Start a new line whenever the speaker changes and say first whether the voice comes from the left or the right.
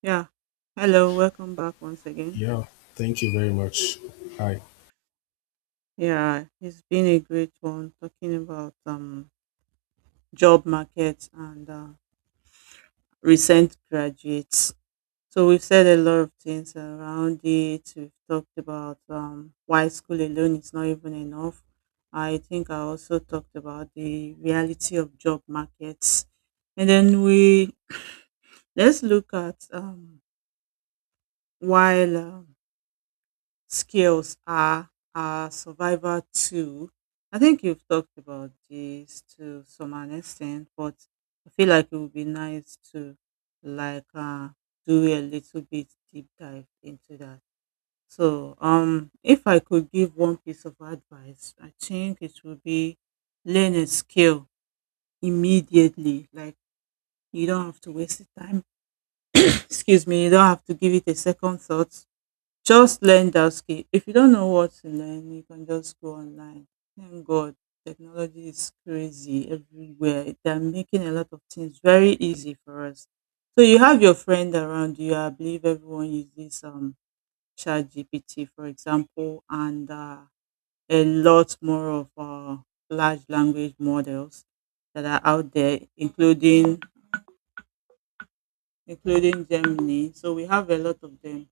right: Yeah. Hello, welcome back once again.
left: Yeah, thank you very much. Hi.
right: Yeah, it's been a great one talking about job market and recent graduates. So we've said a lot of things around it. We've talked about why school alone is not even enough. I think I also talked about the reality of job markets, and then we let's look at while skills are our survival tool. I think you've talked about this to some an extent, but I feel like it would be nice to like uh, do a little bit deep dive into that. So, if I could give one piece of advice, I think it would be learn a skill immediately. Like you don't have to waste the time. Excuse me, you don't have to give it a second thought just learn that skill. If you don't know what to learn, you can just go online. Thank God, technology is crazy everywhere. They're making a lot of things very easy for us. So you have your friend around you. I believe everyone uses ChatGPT, for example, and a lot more of large language models that are out there, including Germany. So we have a lot of them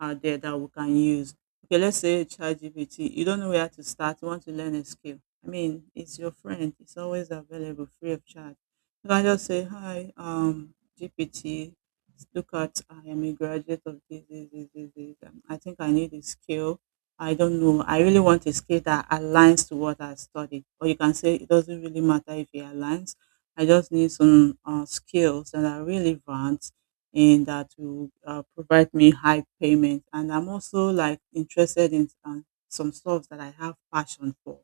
right: out there that we can use. Okay, let's say ChatGPT, you don't know where to start, you want to learn a skill. I mean, it's your friend, it's always available free of charge. You can just say, hi, GPT, look at I am a graduate of this, this, this, this, this. I think I need a skill. I don't know. I really want a skill that aligns to what I studied. Or you can say it doesn't really matter if it aligns. I just need some skills that are relevant in that will provide me high payment. And I'm also like interested in some stuff that I have passion for.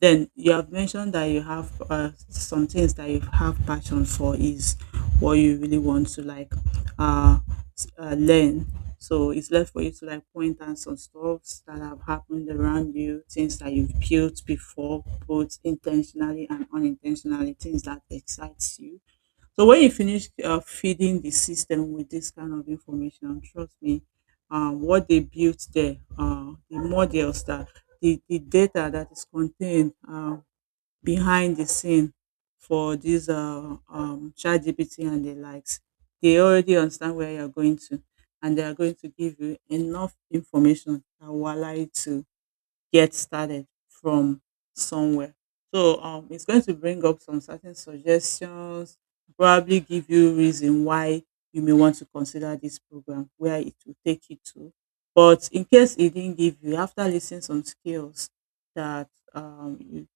right: Then you have mentioned that you have some things that you have passion for is what you really want to uh, learn. So it's left for you to like point out some stuffs that have happened around you, things that you've built before, both intentionally and unintentionally, things that excites you so when you finish feeding the system with this kind of information, trust me, what they built there, the models that the data that is contained behind the scene for these chat GPT and the likes, they already understand where you're going to, and they are going to give you enough information that will allow you to get started from somewhere. So it's going to bring up some certain suggestions, probably give you reason why you may want to consider this program, where it will take you to. But in case it didn't give you, after listing some skills that um, you,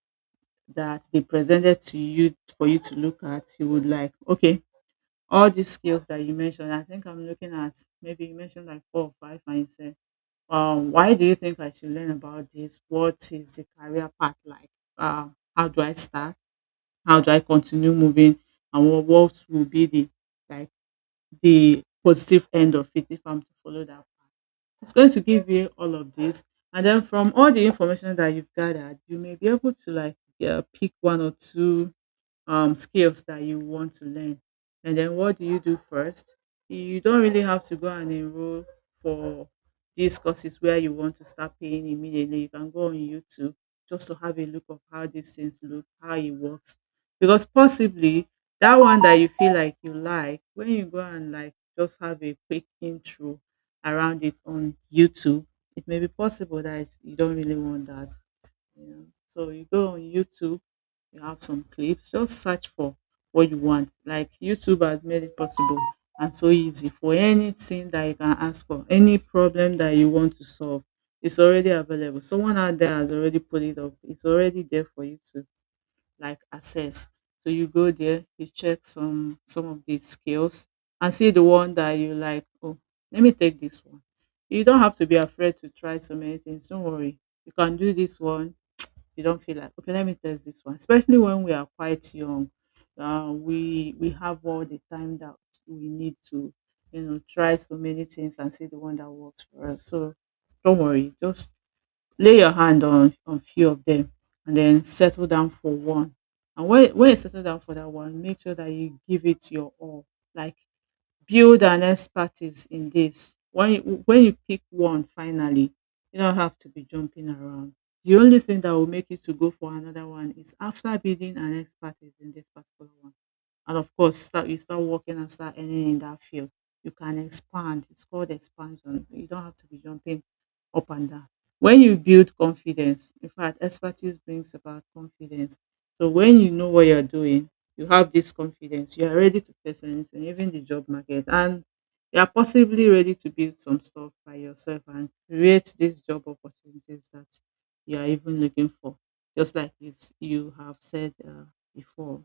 right: that they presented to you for you to look at, you would like, okay, all these skills that you mentioned, I think I'm looking at maybe you mentioned like four or five, and you said why do you think I should learn about this? What is the career path like? Uh, how do I start? How do I continue moving? And what will be the like the positive end of it if I'm to follow that path? It's going to give you all of this, and then from all the information that you've gathered, you may be able to like yeah, pick one or two skills that you want to learn. And then what do you do first? You don't really have to go and enroll for these courses where you want to start paying immediately. You can go on YouTube just to have a look of how these things look, how it works. Because possibly that one that you feel like you like, when you go and like just have a quick intro around it on YouTube, it may be possible that you don't really want that. Yeah. So you go on YouTube, you have some clips, just search for what you want. Like YouTube has made it possible and so easy for anything that you can ask for, any problem that you want to solve. It's already available. Someone out there has already put it up. It's already there for you to like access. So you go there, you check some of these skills and see the one that you like. Oh, let me take this one. You don't have to be afraid to try so many things. Don't worry. You can do this one you don't feel like, okay, let me test this one. Especially when we are quite young, we have all the time that we need to, you know, try so many things and see the one that works for us. So don't worry, just lay your hand on few of them and then settle down for one. And when you settle down for that one, make sure that you give it your all. Like build an expertise in this. When you pick one finally, you don't have to be jumping around. The only thing that will make you to go for another one is after building an expertise in this particular one. And of course, start you start working and start earning in that field. You can expand. It's called expansion. You don't have to be jumping up and down. When you build confidence, in fact, expertise brings about confidence. So when you know what you're doing, you have this confidence you are ready to face anything even the job market and you are possibly ready to build some stuff by yourself and create these job opportunities that you are even looking for just like you have said before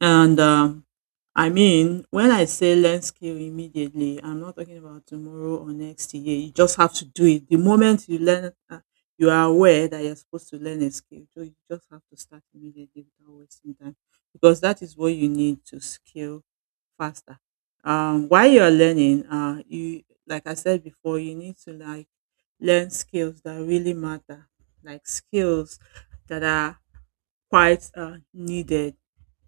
right: and, I mean, when I say learn skill immediately, I'm not talking about tomorrow or next year. You just have to do it. The moment you learn, you are aware that you're supposed to learn a skill. So you just have to start immediately without wasting time because that is what you need to scale faster. While you're learning, you like I said before, you need to like learn skills that really matter, like skills that are quite needed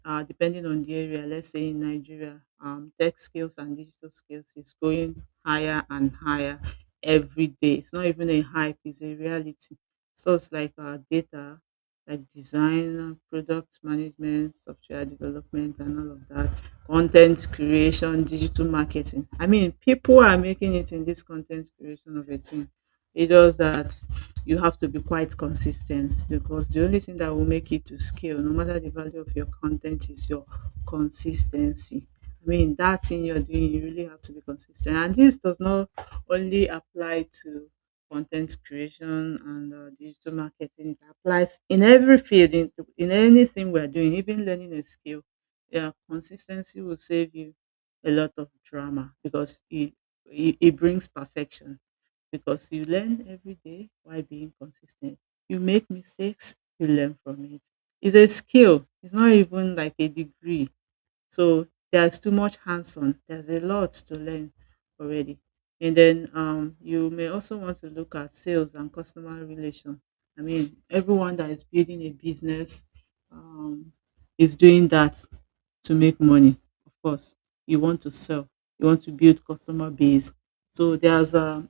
right: depending on the area, let's say in Nigeria, tech skills and digital skills is going higher and higher every day. It's not even a hype, it's a reality. So like data, like design, product management, software development, and all of that, content creation, digital marketing. I mean, people are making it in this content creation of a thing. It's just that you have to be quite consistent because the only thing that will make it to scale, no matter the value of your content, is your consistency. I mean, that thing you're doing, you really have to be consistent. And this does not only apply to content creation and digital marketing, it applies in every field, in anything we're doing, even learning a skill. Yeah, consistency will save you a lot of drama because it brings perfection because you learn every day while being consistent. You make mistakes, you learn from it. It's a skill, it's not even like a degree. So there's too much hands on, there's a lot to learn already. And then you may also want to look at sales and customer relation. I mean, everyone that is building a business um, is doing that to make money. Of course, you want to sell, you want to build customer base. So there's a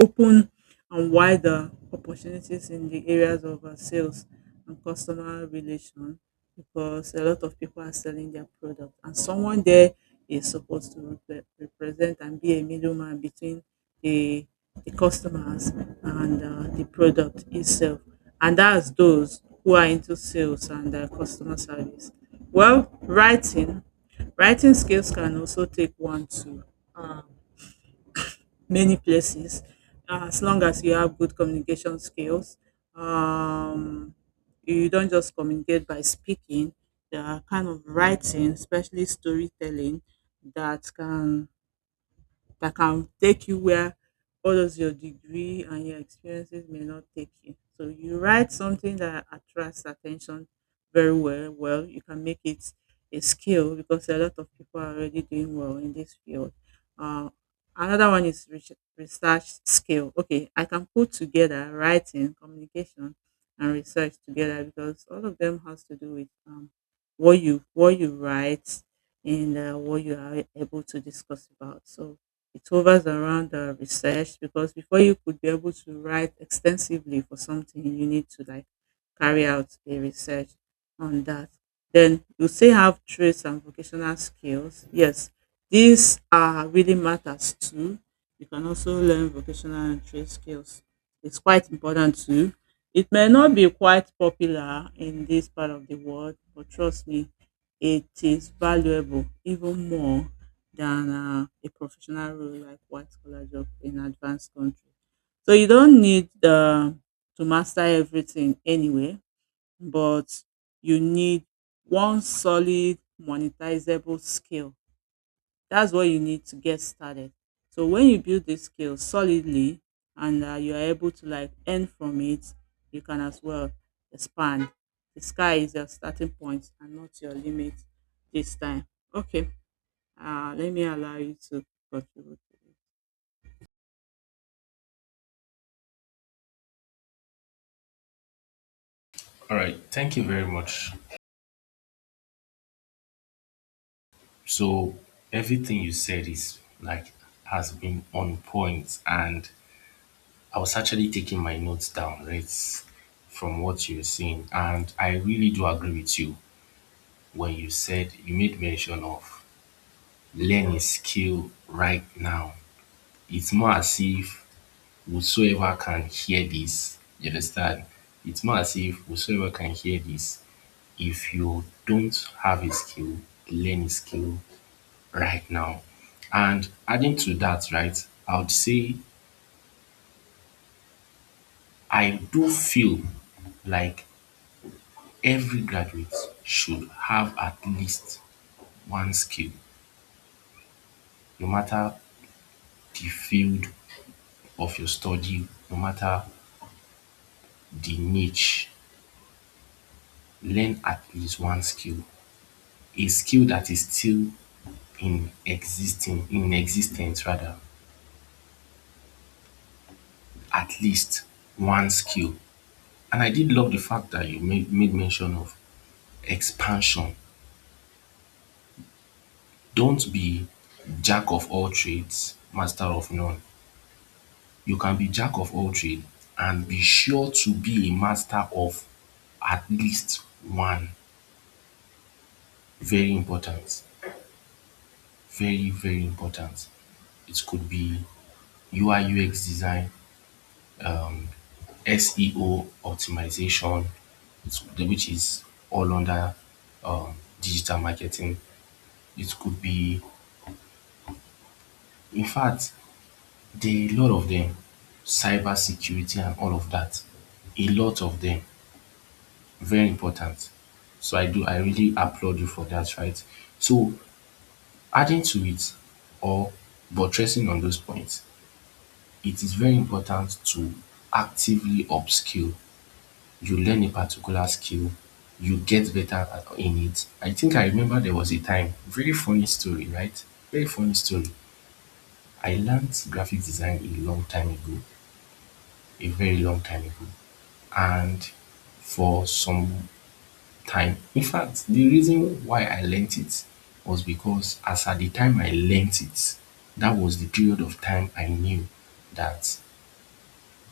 right: open and wider opportunities in the areas of sales and customer relation because a lot of people are selling their product and someone there is supposed to represent and be a middleman between the, the customers and the product itself and that's those who are into sales and customer service well writing skills can also take one to many places as long as you have good communication skills um, you don't just communicate by speaking there are kind of writing especially storytelling that can that can take you where all those your degree and your experiences may not take you. So you write something that attracts attention very well. Well, you can make it a skill because a lot of people are already doing well in this field. Uh, another one is research skill. Okay, I can put together writing, communication, and research together because all of them has to do with what you write and what you are able to discuss about. So it hovers around research because before you could be able to write extensively for something, you need to like carry out a research on that. Then you say have traits and vocational skills. Yes, these are really matters too. You can also learn vocational and trade skills. It's quite important too. It may not be quite popular in this part of the world, but trust me, it is valuable even more than a professional role like white collar job in advanced country. So you don't need to master everything anyway, but you need one solid monetizable skill. That's what you need to get started. So when you build this skill solidly and you are able to like earn from it, you can as well expand. The sky is your starting point and not your limit this time. Okay. Let me allow you to contribute to
left: All right, thank you very much. So everything you said is like has been on point, and I was actually taking my notes down, right, from what you were saying, and I really do agree with you when you said you made mention of learning skill right now. It's more as if whosoever can hear this, you understand? It's more as if whosoever can hear this, if you don't have a skill, learn a skill right now. And adding to that, right, I would say I do feel like every graduate should have at least one skill, no matter the field of your study, no matter the niche, learn at least one skill. A skill that is still in existing, in existence rather, at least one skill. And I did love the fact that you made mention of expansion. Don't be jack of all trades, master of none. You can be jack of all trade and be sure to be a master of at least one. Very important. Very, very important. It could be UI UX design, um, SEO optimization, which is all under um, digital marketing. It could be, in fact, there are a lot of them, cyber security and all of that. A lot of them, very important. So I really applaud you for that, right? So adding to it or buttressing on those points, it is very important to actively upskill. You learn a particular skill, you get better in it. I think I remember there was a time, very funny story, right? Very funny story. I learned graphic design a long time ago, a very long time ago. And for some time, in fact, the reason why I learnt it was because as at the time I learnt it, that was the period of time I knew that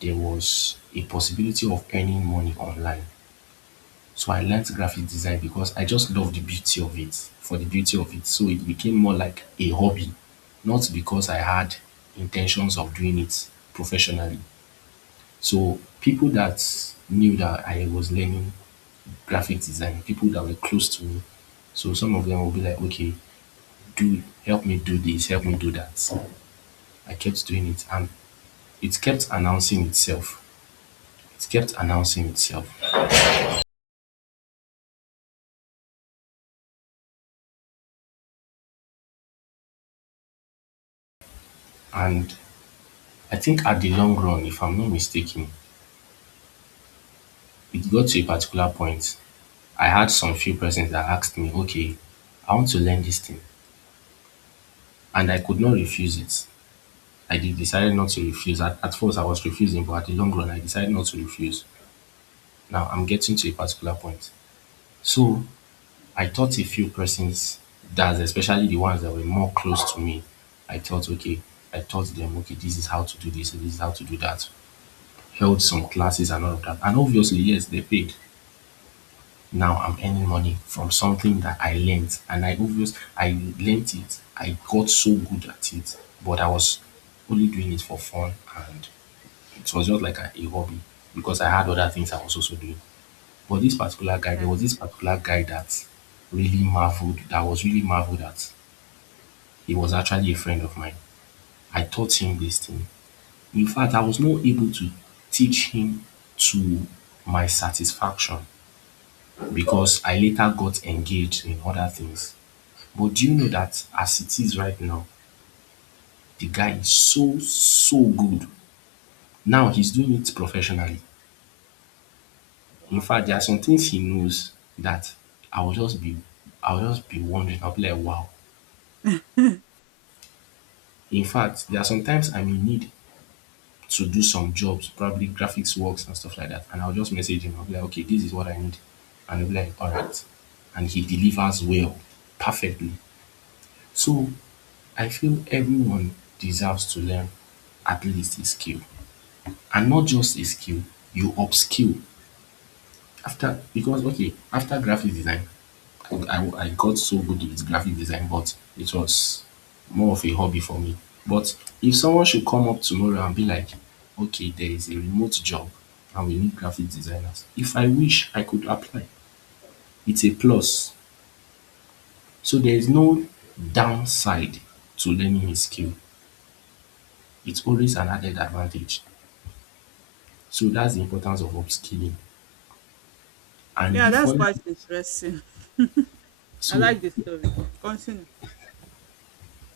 left: there was a possibility of earning money online. So I learned graphic design because I just love the beauty of it, for the beauty of it. So it became more like a hobby, not because I had intentions of doing it professionally. So people that knew that I was learning graphic design, people that were close to me, so some of them will be like, okay, do help me do this, help me do that. I kept doing it and it kept announcing itself. It kept announcing itself. And I think at the long run, if I'm not mistaken, it got to a particular point, I had some few persons that asked me, okay, I want to learn this thing. And I could not refuse it. I did decided not to refuse. At first, I was refusing, but at the long run, I decided not to refuse. Now, I'm getting to a particular point. So, I taught a few persons, that's especially the ones that were more close to me. I thought, okay, I taught them, okay, this is how to do this, and this is how to do that. Held some classes and all of that. And obviously, yes, they paid. Now I'm earning money from something that I learned and I learned it, I got so good at it, but I was only doing it for fun, and it was just like a hobby because I had other things I was also doing. But
right: it. Yeah.
left: this particular guy that really marveled at, he was actually a friend of mine. I taught him this thing. In fact, I was not able to teach him to my satisfaction because I later got engaged in other things. But do you know that as it is right now, the guy is so, so good. Now he's doing it professionally. In
right: Wow.
left: fact, there are some things he knows that I will just be I will just be wondering. I'll be like, wow. In fact, there are sometimes I may need to do some jobs, probably graphics works and stuff like that. And I'll just message him. I'll be like, okay, this is what I need. And he'll be like, all right. And he delivers well, perfectly. So I feel everyone deserves to learn at least a skill. And not just a skill, you upskill after. Because okay, after graphic design, I got so good with graphic design, but it was more of a hobby for me. But if someone should come up tomorrow and be like, okay, there is a remote job and we need graphic designers, if I wish I could apply, it's a plus. So there is no downside to learning a skill, it's always an added advantage. So that's the importance of upskilling and the
right: Yeah, that's
left: fun.
right: quite interesting. I
left: So
right: like the story. Continue.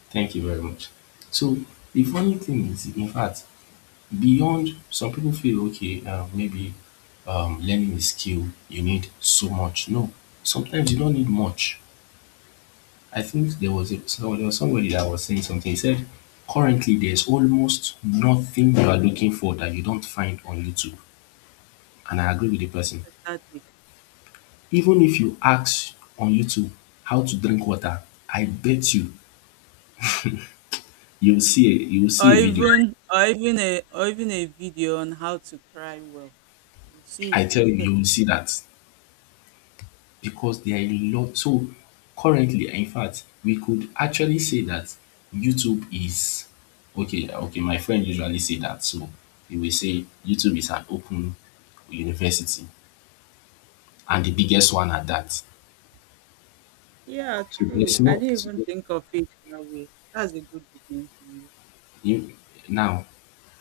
left: thank you very much. So the funny thing is, in fact, beyond some people feel okay, maybe learning a skill, you need so much. No, sometimes you don't need much. I think there was so there was somebody that was saying something. He said, currently there's almost nothing you are looking for that you don't find on YouTube. And I agree with the person.
right: Exactly.
left: Even if you ask on YouTube how to drink water, I bet you you'll see
right: Or
left: a video.
right: even or even a video on how to cry well. You see
left: I
right: it
left: tell
right: is
left: you,
right: there.
left: you'll see that. Because there are a lot. So currently, in fact, we could actually say that YouTube is okay. Okay, my friend usually say that, so he will say YouTube is an open university and the biggest one at that.
right: Yeah,
left: So
right: true.
left: there's
right: I
left: no
right: didn't
left: so
right: even think of it that way. That's a good definition.
left: you, now.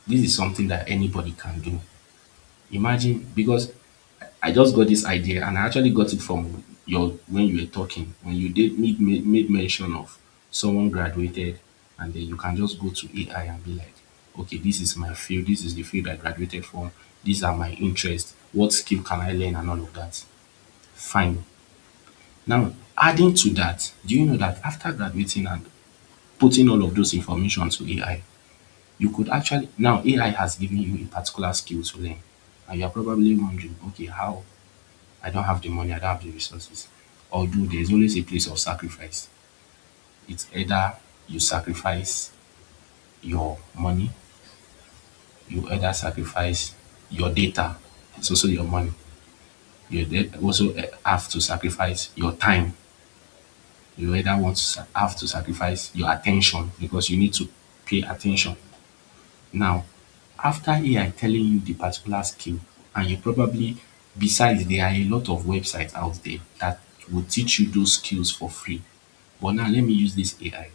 left: This is something that anybody can do. Imagine, because I just got this idea, and I actually got it from your when you were talking, when you did made mention of someone graduated, and then you can just go to AI and be like, okay, this is my field, this is the field I graduated from, these are my interests, what skill can I learn, and all of that. Fine. Now, adding to that, do you know that after graduating and putting all of those information to AI, you could actually now AI has given you a particular skill to learn, and you are probably wondering, okay, how, I don't have the money, I don't have the resources. Although there's always a place of sacrifice. It's either you sacrifice your money, you either sacrifice your data, it's also your money. You also have to sacrifice your time. You either want to have to sacrifice your attention because you need to pay attention. Now, after AI telling you the particular skill, and you probably, besides, there are a lot of websites out there that will teach you those skills for free. But now let me use this AI.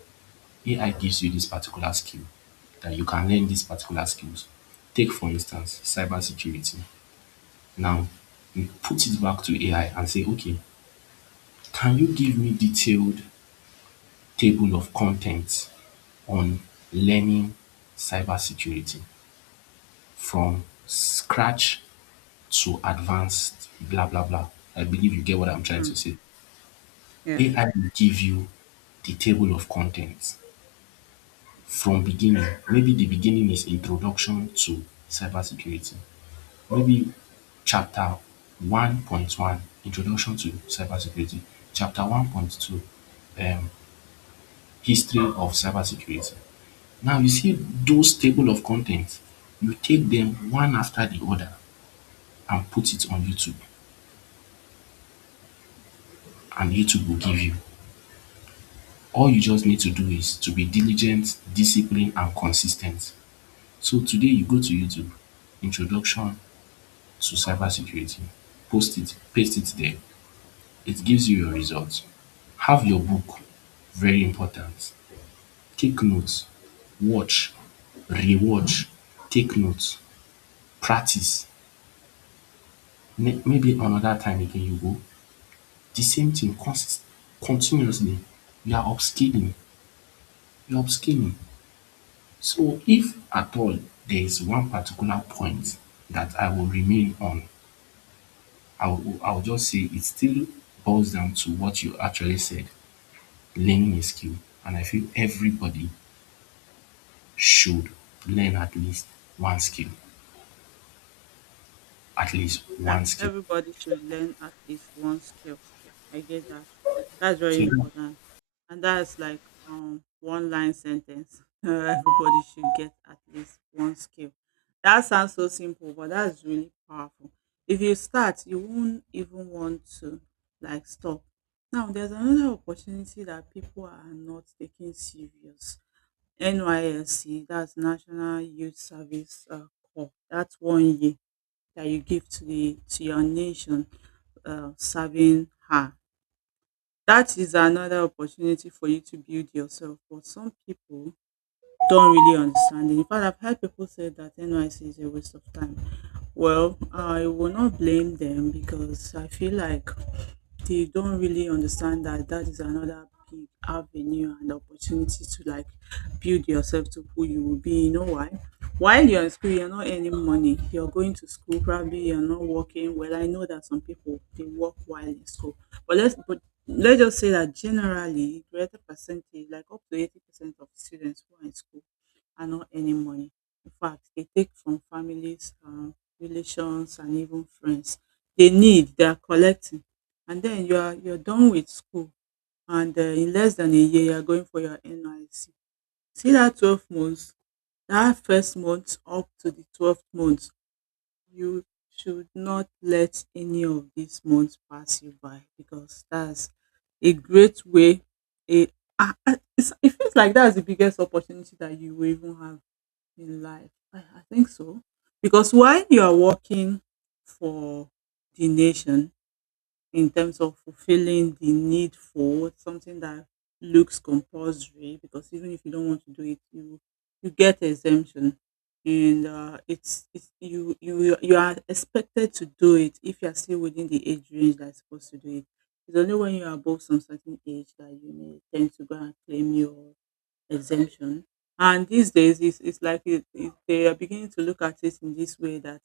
left: AI gives you this particular skill that you can learn, these particular skills. Take for instance cyber security. Now, you put it back to AI and say, okay, can you give me detailed table of contents on learning cyber security from scratch to advanced, blah, blah, blah. I believe you get what I'm trying to
right: Mm,
left: say.
right: yeah, yeah.
left: AI will give you the table of contents from beginning. Maybe the beginning is introduction to cybersecurity. Maybe chapter 1.1, introduction to cybersecurity. Chapter 1.2, history of cybersecurity. Now you see those table of contents, you take them one after the other and put it on YouTube, and YouTube will give you. All you just need to do is to be diligent, disciplined, and consistent. So today you go to YouTube, introduction to cybersecurity, post it, paste it there. It gives you your results. Have your book, very important. Take notes, watch, rewatch, take notes, practice. Maybe another time again you go, the same thing continuously. You are upskilling, you are upskilling. So if at all there is one particular point that I will remain on, I will just say it still boils down to what you actually said. Learning a skill, and I feel everybody should learn at least one skill, at least
right: Yeah,
left: one skill.
right: everybody should learn at least one skill. I get that. That's very
left: So
right: important. And that's like one line sentence. Everybody should get at least one skill. That sounds so simple, but that's really powerful. If you start, you won't even want to like stop. Now there's another opportunity that people are not taking serious. NYSC, that's National Youth Service Corps. That's one year that you give to the to your nation serving her. That is another opportunity for you to build yourself. But some people don't really understand it. In fact, I've heard people say that NYC is a waste of time. Well, I will not blame them because I feel like they don't really understand that that is another big avenue and opportunity to like build yourself to who you will be. You know why? While you're in school, you're not earning money. You're going to school, probably you're not working. Well, I know that some people they work while in school, but let's just say that generally greater percentage, like up to 80% of students who are in school are not earning money. In fact, they take from families, relations, and even friends. They need, they are collecting. And then you're done with school, and in less than a year, you're going for your NIC. See that 12 months, that first month up to the 12th month, you should not let any of these months pass you by because that's a great way. A, it's, it feels like that's the biggest opportunity that you will even have in life. I think so. Because while you are working for the nation, in terms of fulfilling the need for something that looks compulsory, because even if you don't want to do it, you get exemption, and it's you are expected to do it if you are still within the age range that's supposed to do it. It's only when you're above some certain age that you may tend to go and claim your exemption. And these days, it's like they are beginning to look at it in this way that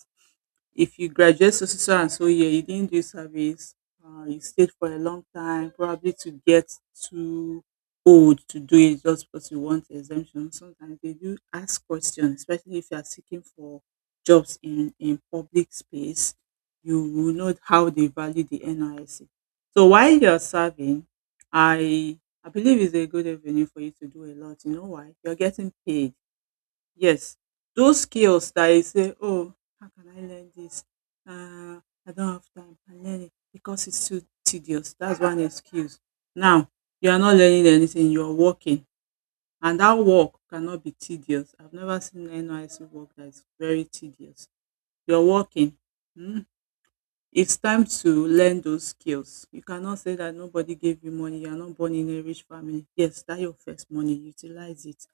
right: if you graduate so so so and so year, you didn't do service. You stayed for a long time, probably to get too old to do it just because you want exemption. Sometimes they do ask questions, especially if you are seeking for jobs in public space. You will know how they value the NISC. So while you're serving, i I believe it's a good avenue for you to do a lot. You know why? You're getting paid. Yes, those skills that you say, "Oh, how can I learn this? Uh, I don't have time. I learn it because it's too tedious." That's one excuse. Now, you are not learning anything, you are working, and that work cannot be tedious. I've never seen any work that is very tedious. You're working. Hmm? It's time to learn those skills. You cannot say that nobody gave you money, you are not born in a rich family. Yes, that your first money, utilize it.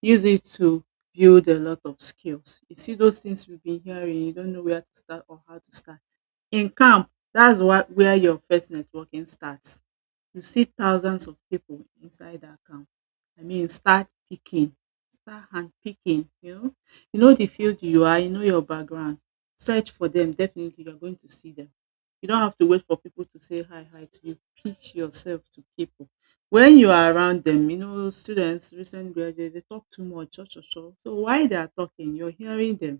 right: Use it to build a lot of skills. You see those things we've been hearing, you don't know where to start or how to start. In camp, that's what where your first networking starts. You see thousands of pipu inside dat camp. I mean start picking, start hand picking you know. You know de field you are, you know your background, search for dem, definitely you are going to see dem. You don't have to wait for pipu to say hi hi to you, pitch yourself to pipu. Wen you are around dem, you know students, recent graduate dey talk too much cho cho cho. So while they are talking, you are hearing dem.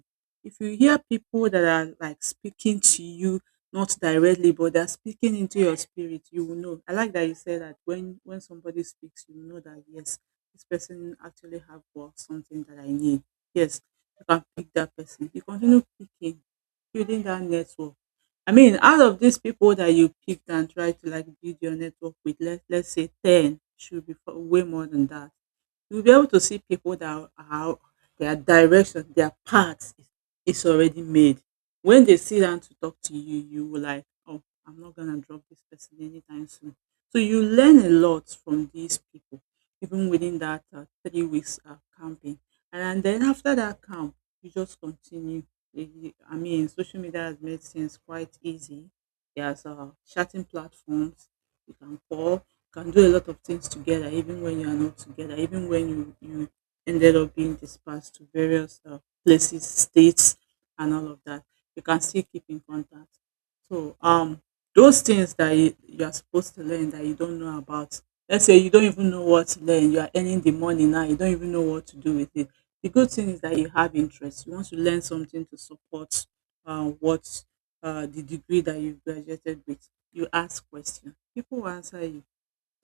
right: If you hear pipu dat are like speaking to you not directly, but they're speaking into your spirit, you will know. I like that you said that when somebody speaks, you know that yes, this person actually have got something that I need. Yes, you can pick that person. You continue picking, building that network. I mean, out of these people that you picked and tried to like build your network with, let's say ten should be way more than that. You'll be able to see people that their direction, their path is already made. When they sit down to talk to you, you will like, "Oh, I'm not gonna drop this person anytime soon." So you learn a lot from these people, even within that 3 weeks camping. And then after that camp, you just continue. I mean, social media has made things quite easy. There's chatting platforms. You can call, you can do a lot of things together, even when you are not together, even when you ended up being dispersed to various places, states, and all of that, you can still keep in contact. So those things that you are supposed to learn that you don't know about. Let's say you don't even know what to learn. You are earning the money now. You don't even know what to do with it. The good thing is that you have interest. You want to learn something to support what the degree that you graduated with. You ask questions. People will answer you.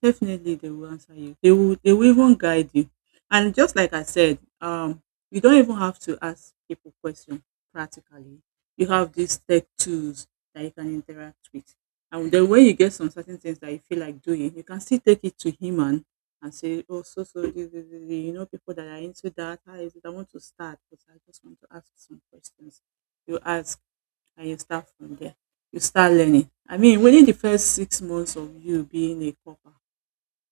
right: Definitely they will answer you. They will even guide you. And just like I said, you don't even have to ask people questions practically. You have these tech tools that you can interact with. And then when you get some certain things that you feel like doing, you can still take it to him, and say, "Oh, so so this, you know people that are into that, how is it? I want to start, but I just want to ask some questions." You ask and you start from there. You start learning. I mean, within the first 6 months of you being a copper,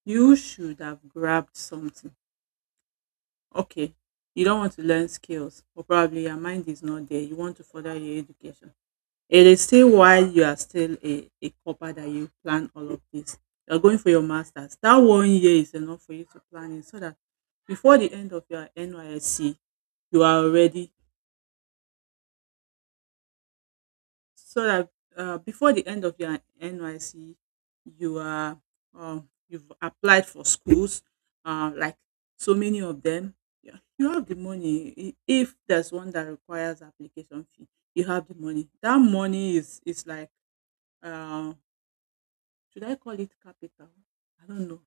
right: you should have grabbed something. Okay. You don't want to learn skills, or probably your mind is not there. You want to further your education. It is still while you are still a copper that you plan all of this. You're going for your master's. That one year is enough for you to plan it so that before the end of your NYSC, you are already, so that before the end of your NYC, you are you've applied for schools, like so many of them. Yeah, you have the money. I- If there's one that requires application fee, you have the money. That money is like uh, should I call it capital? I don't know.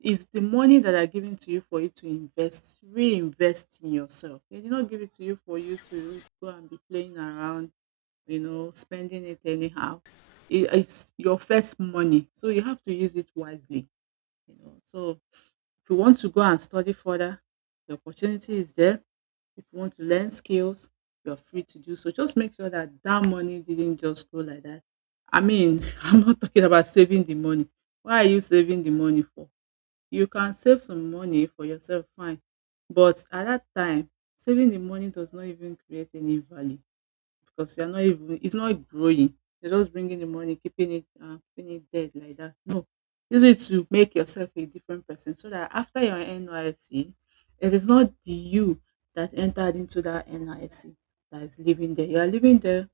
right: It's the money that are given to you for you to invest, reinvest in yourself. They did not give it to you for you to go and be playing around, you know, spending it anyhow. It's your first money, so you have to use it wisely. You know, so if you want to go and study further, the opportunity is there. If you want to learn skills, you're free to do so. Just make sure that that money didn't just go like that. I mean, I'm not talking about saving the money. Why are you saving the money for? You can save some money for yourself, fine. But at that time, saving the money does not even create any value because you're not even it's not growing. You're just bringing the money, keeping it dead like that. No, use it to make yourself a different person, so that after your NYC, it is not the you that entered into that N.I.C. that is living there. You are living there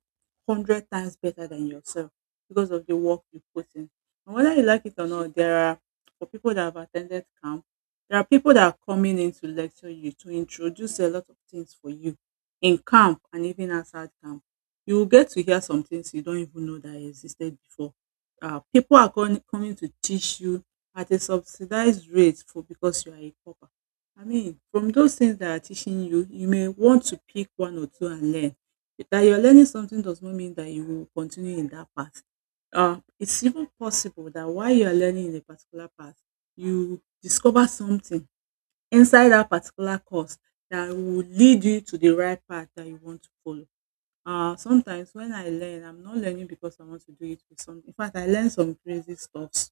right: hundred times better than yourself because of the work you put in. And whether you like it or not, there are for people that have attended camp, there are people that are coming in to lecture you to introduce a lot of things for you in camp and even outside camp. You will get to hear some things you don't even know that existed before. People are coming to teach you at a subsidized rate for because you are a pauper. I mean, from those things that are teaching you, you may want to pick one or two and learn. That you're learning something does not mean that you will continue in that path. It's even possible that while you are learning in a particular path, you discover something inside that particular course that will lead you to the right path that you want to follow. Sometimes when I learn, I'm not learning because I want to do it with some. In fact, I learn some crazy stuffs.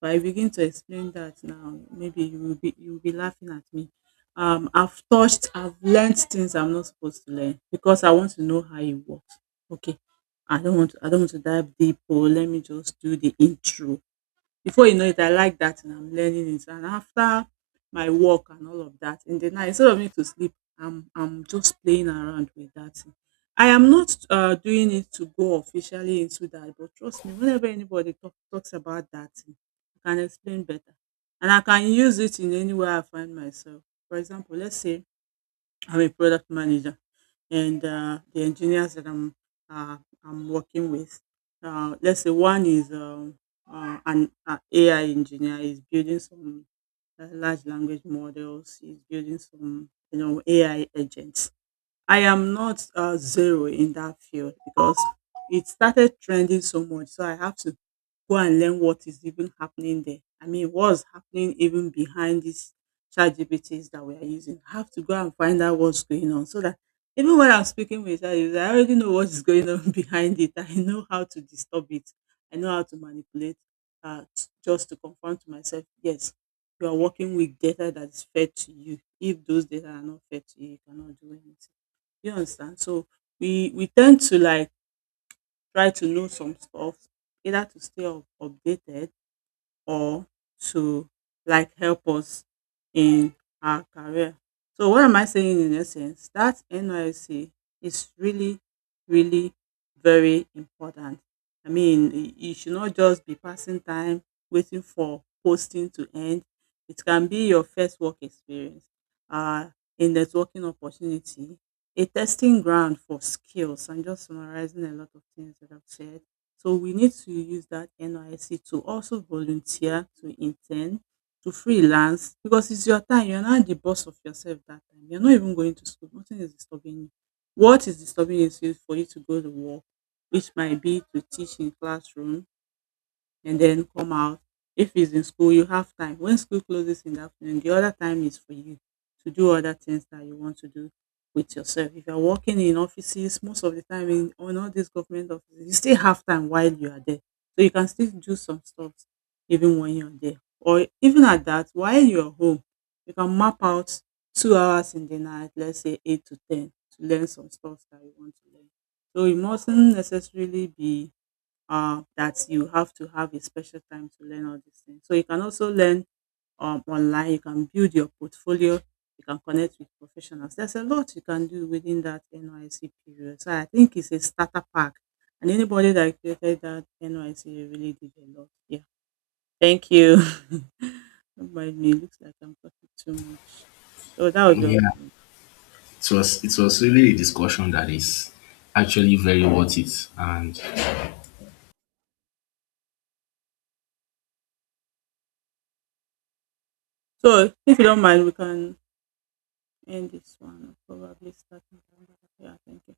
right: But I begin to explain that now. Maybe you will be laughing at me. I've touched, I've learned things I'm not supposed to learn because I want to know how it works. Okay, I don't want to dive deep. Or let me just do the intro. Before you know it, I like that and I'm learning it. And after my work and all of that, in the night, instead of me to sleep, I'm just playing around with that thing. I am not doing it to go officially into that, but trust me, whenever anybody talks about that thing, I can explain better. And I can use it in any way I find myself. For example, let's say I'm a product manager, and the engineers that uh, I'm working with, let's say one is an AI engineer is building some large language models, is building some AI agents. I am not zero in that field because it started trending so much. So I have to go and learn what is even happening there. I mean, what's happening even behind these chat GPTs that we are using. I have to go and find out what's going on so that even when I'm speaking with chat GPT, I already know what is going on behind it. I know how to disturb it. I know how to manipulate just to confirm to myself, yes, you are working with data that is fed to you. If those data are not fed to you, you cannot do anything. You understand? So we tend to like try to know some stuff either to stay up updated or to like help us in our career. So what am I saying in essence? That NYC is really, really very important. I mean, you should not just be passing time waiting for posting to end. It can be your first work experience, uh, a networking opportunity, a testing ground for skills. I'm just summarizing a lot of things that I've said, so we need to use that NYSC to also volunteer, to intern, to freelance because it's your time. You're not the boss of yourself that time. You're not even going to school. Nothing is disturbing you. What is disturbing you is for you to go to work, which might be to teach in classroom, and then come out. If it's in school, you have time. When school closes in the afternoon, the other time is for you to do other things that you want to do with yourself. If you're working in offices, most of the time in on all these government offices, you still have time while you are there. So you can still do some stuff even when you're there. Or even at that, while you're home, you can map out 2 hours in the night, let's say 8 to 10, to learn some stuff that you want to learn. So it mustn't necessarily be that you have to have a special time to learn all these things. So you can also learn online. You can build your portfolio. You can connect with professionals. There's a lot you can do within that NYC period. So I think it's a starter pack. And anybody that created that NYC really did a lot. Yeah. Thank you. Don't mind me. It looks like I'm talking too much. So that would be all
left: yeah,
right: from me.
left: it was really a discussion that is actually very worth it, and
right: So if you don't mind, we can end this one. Probably starting. Yeah. Thank you.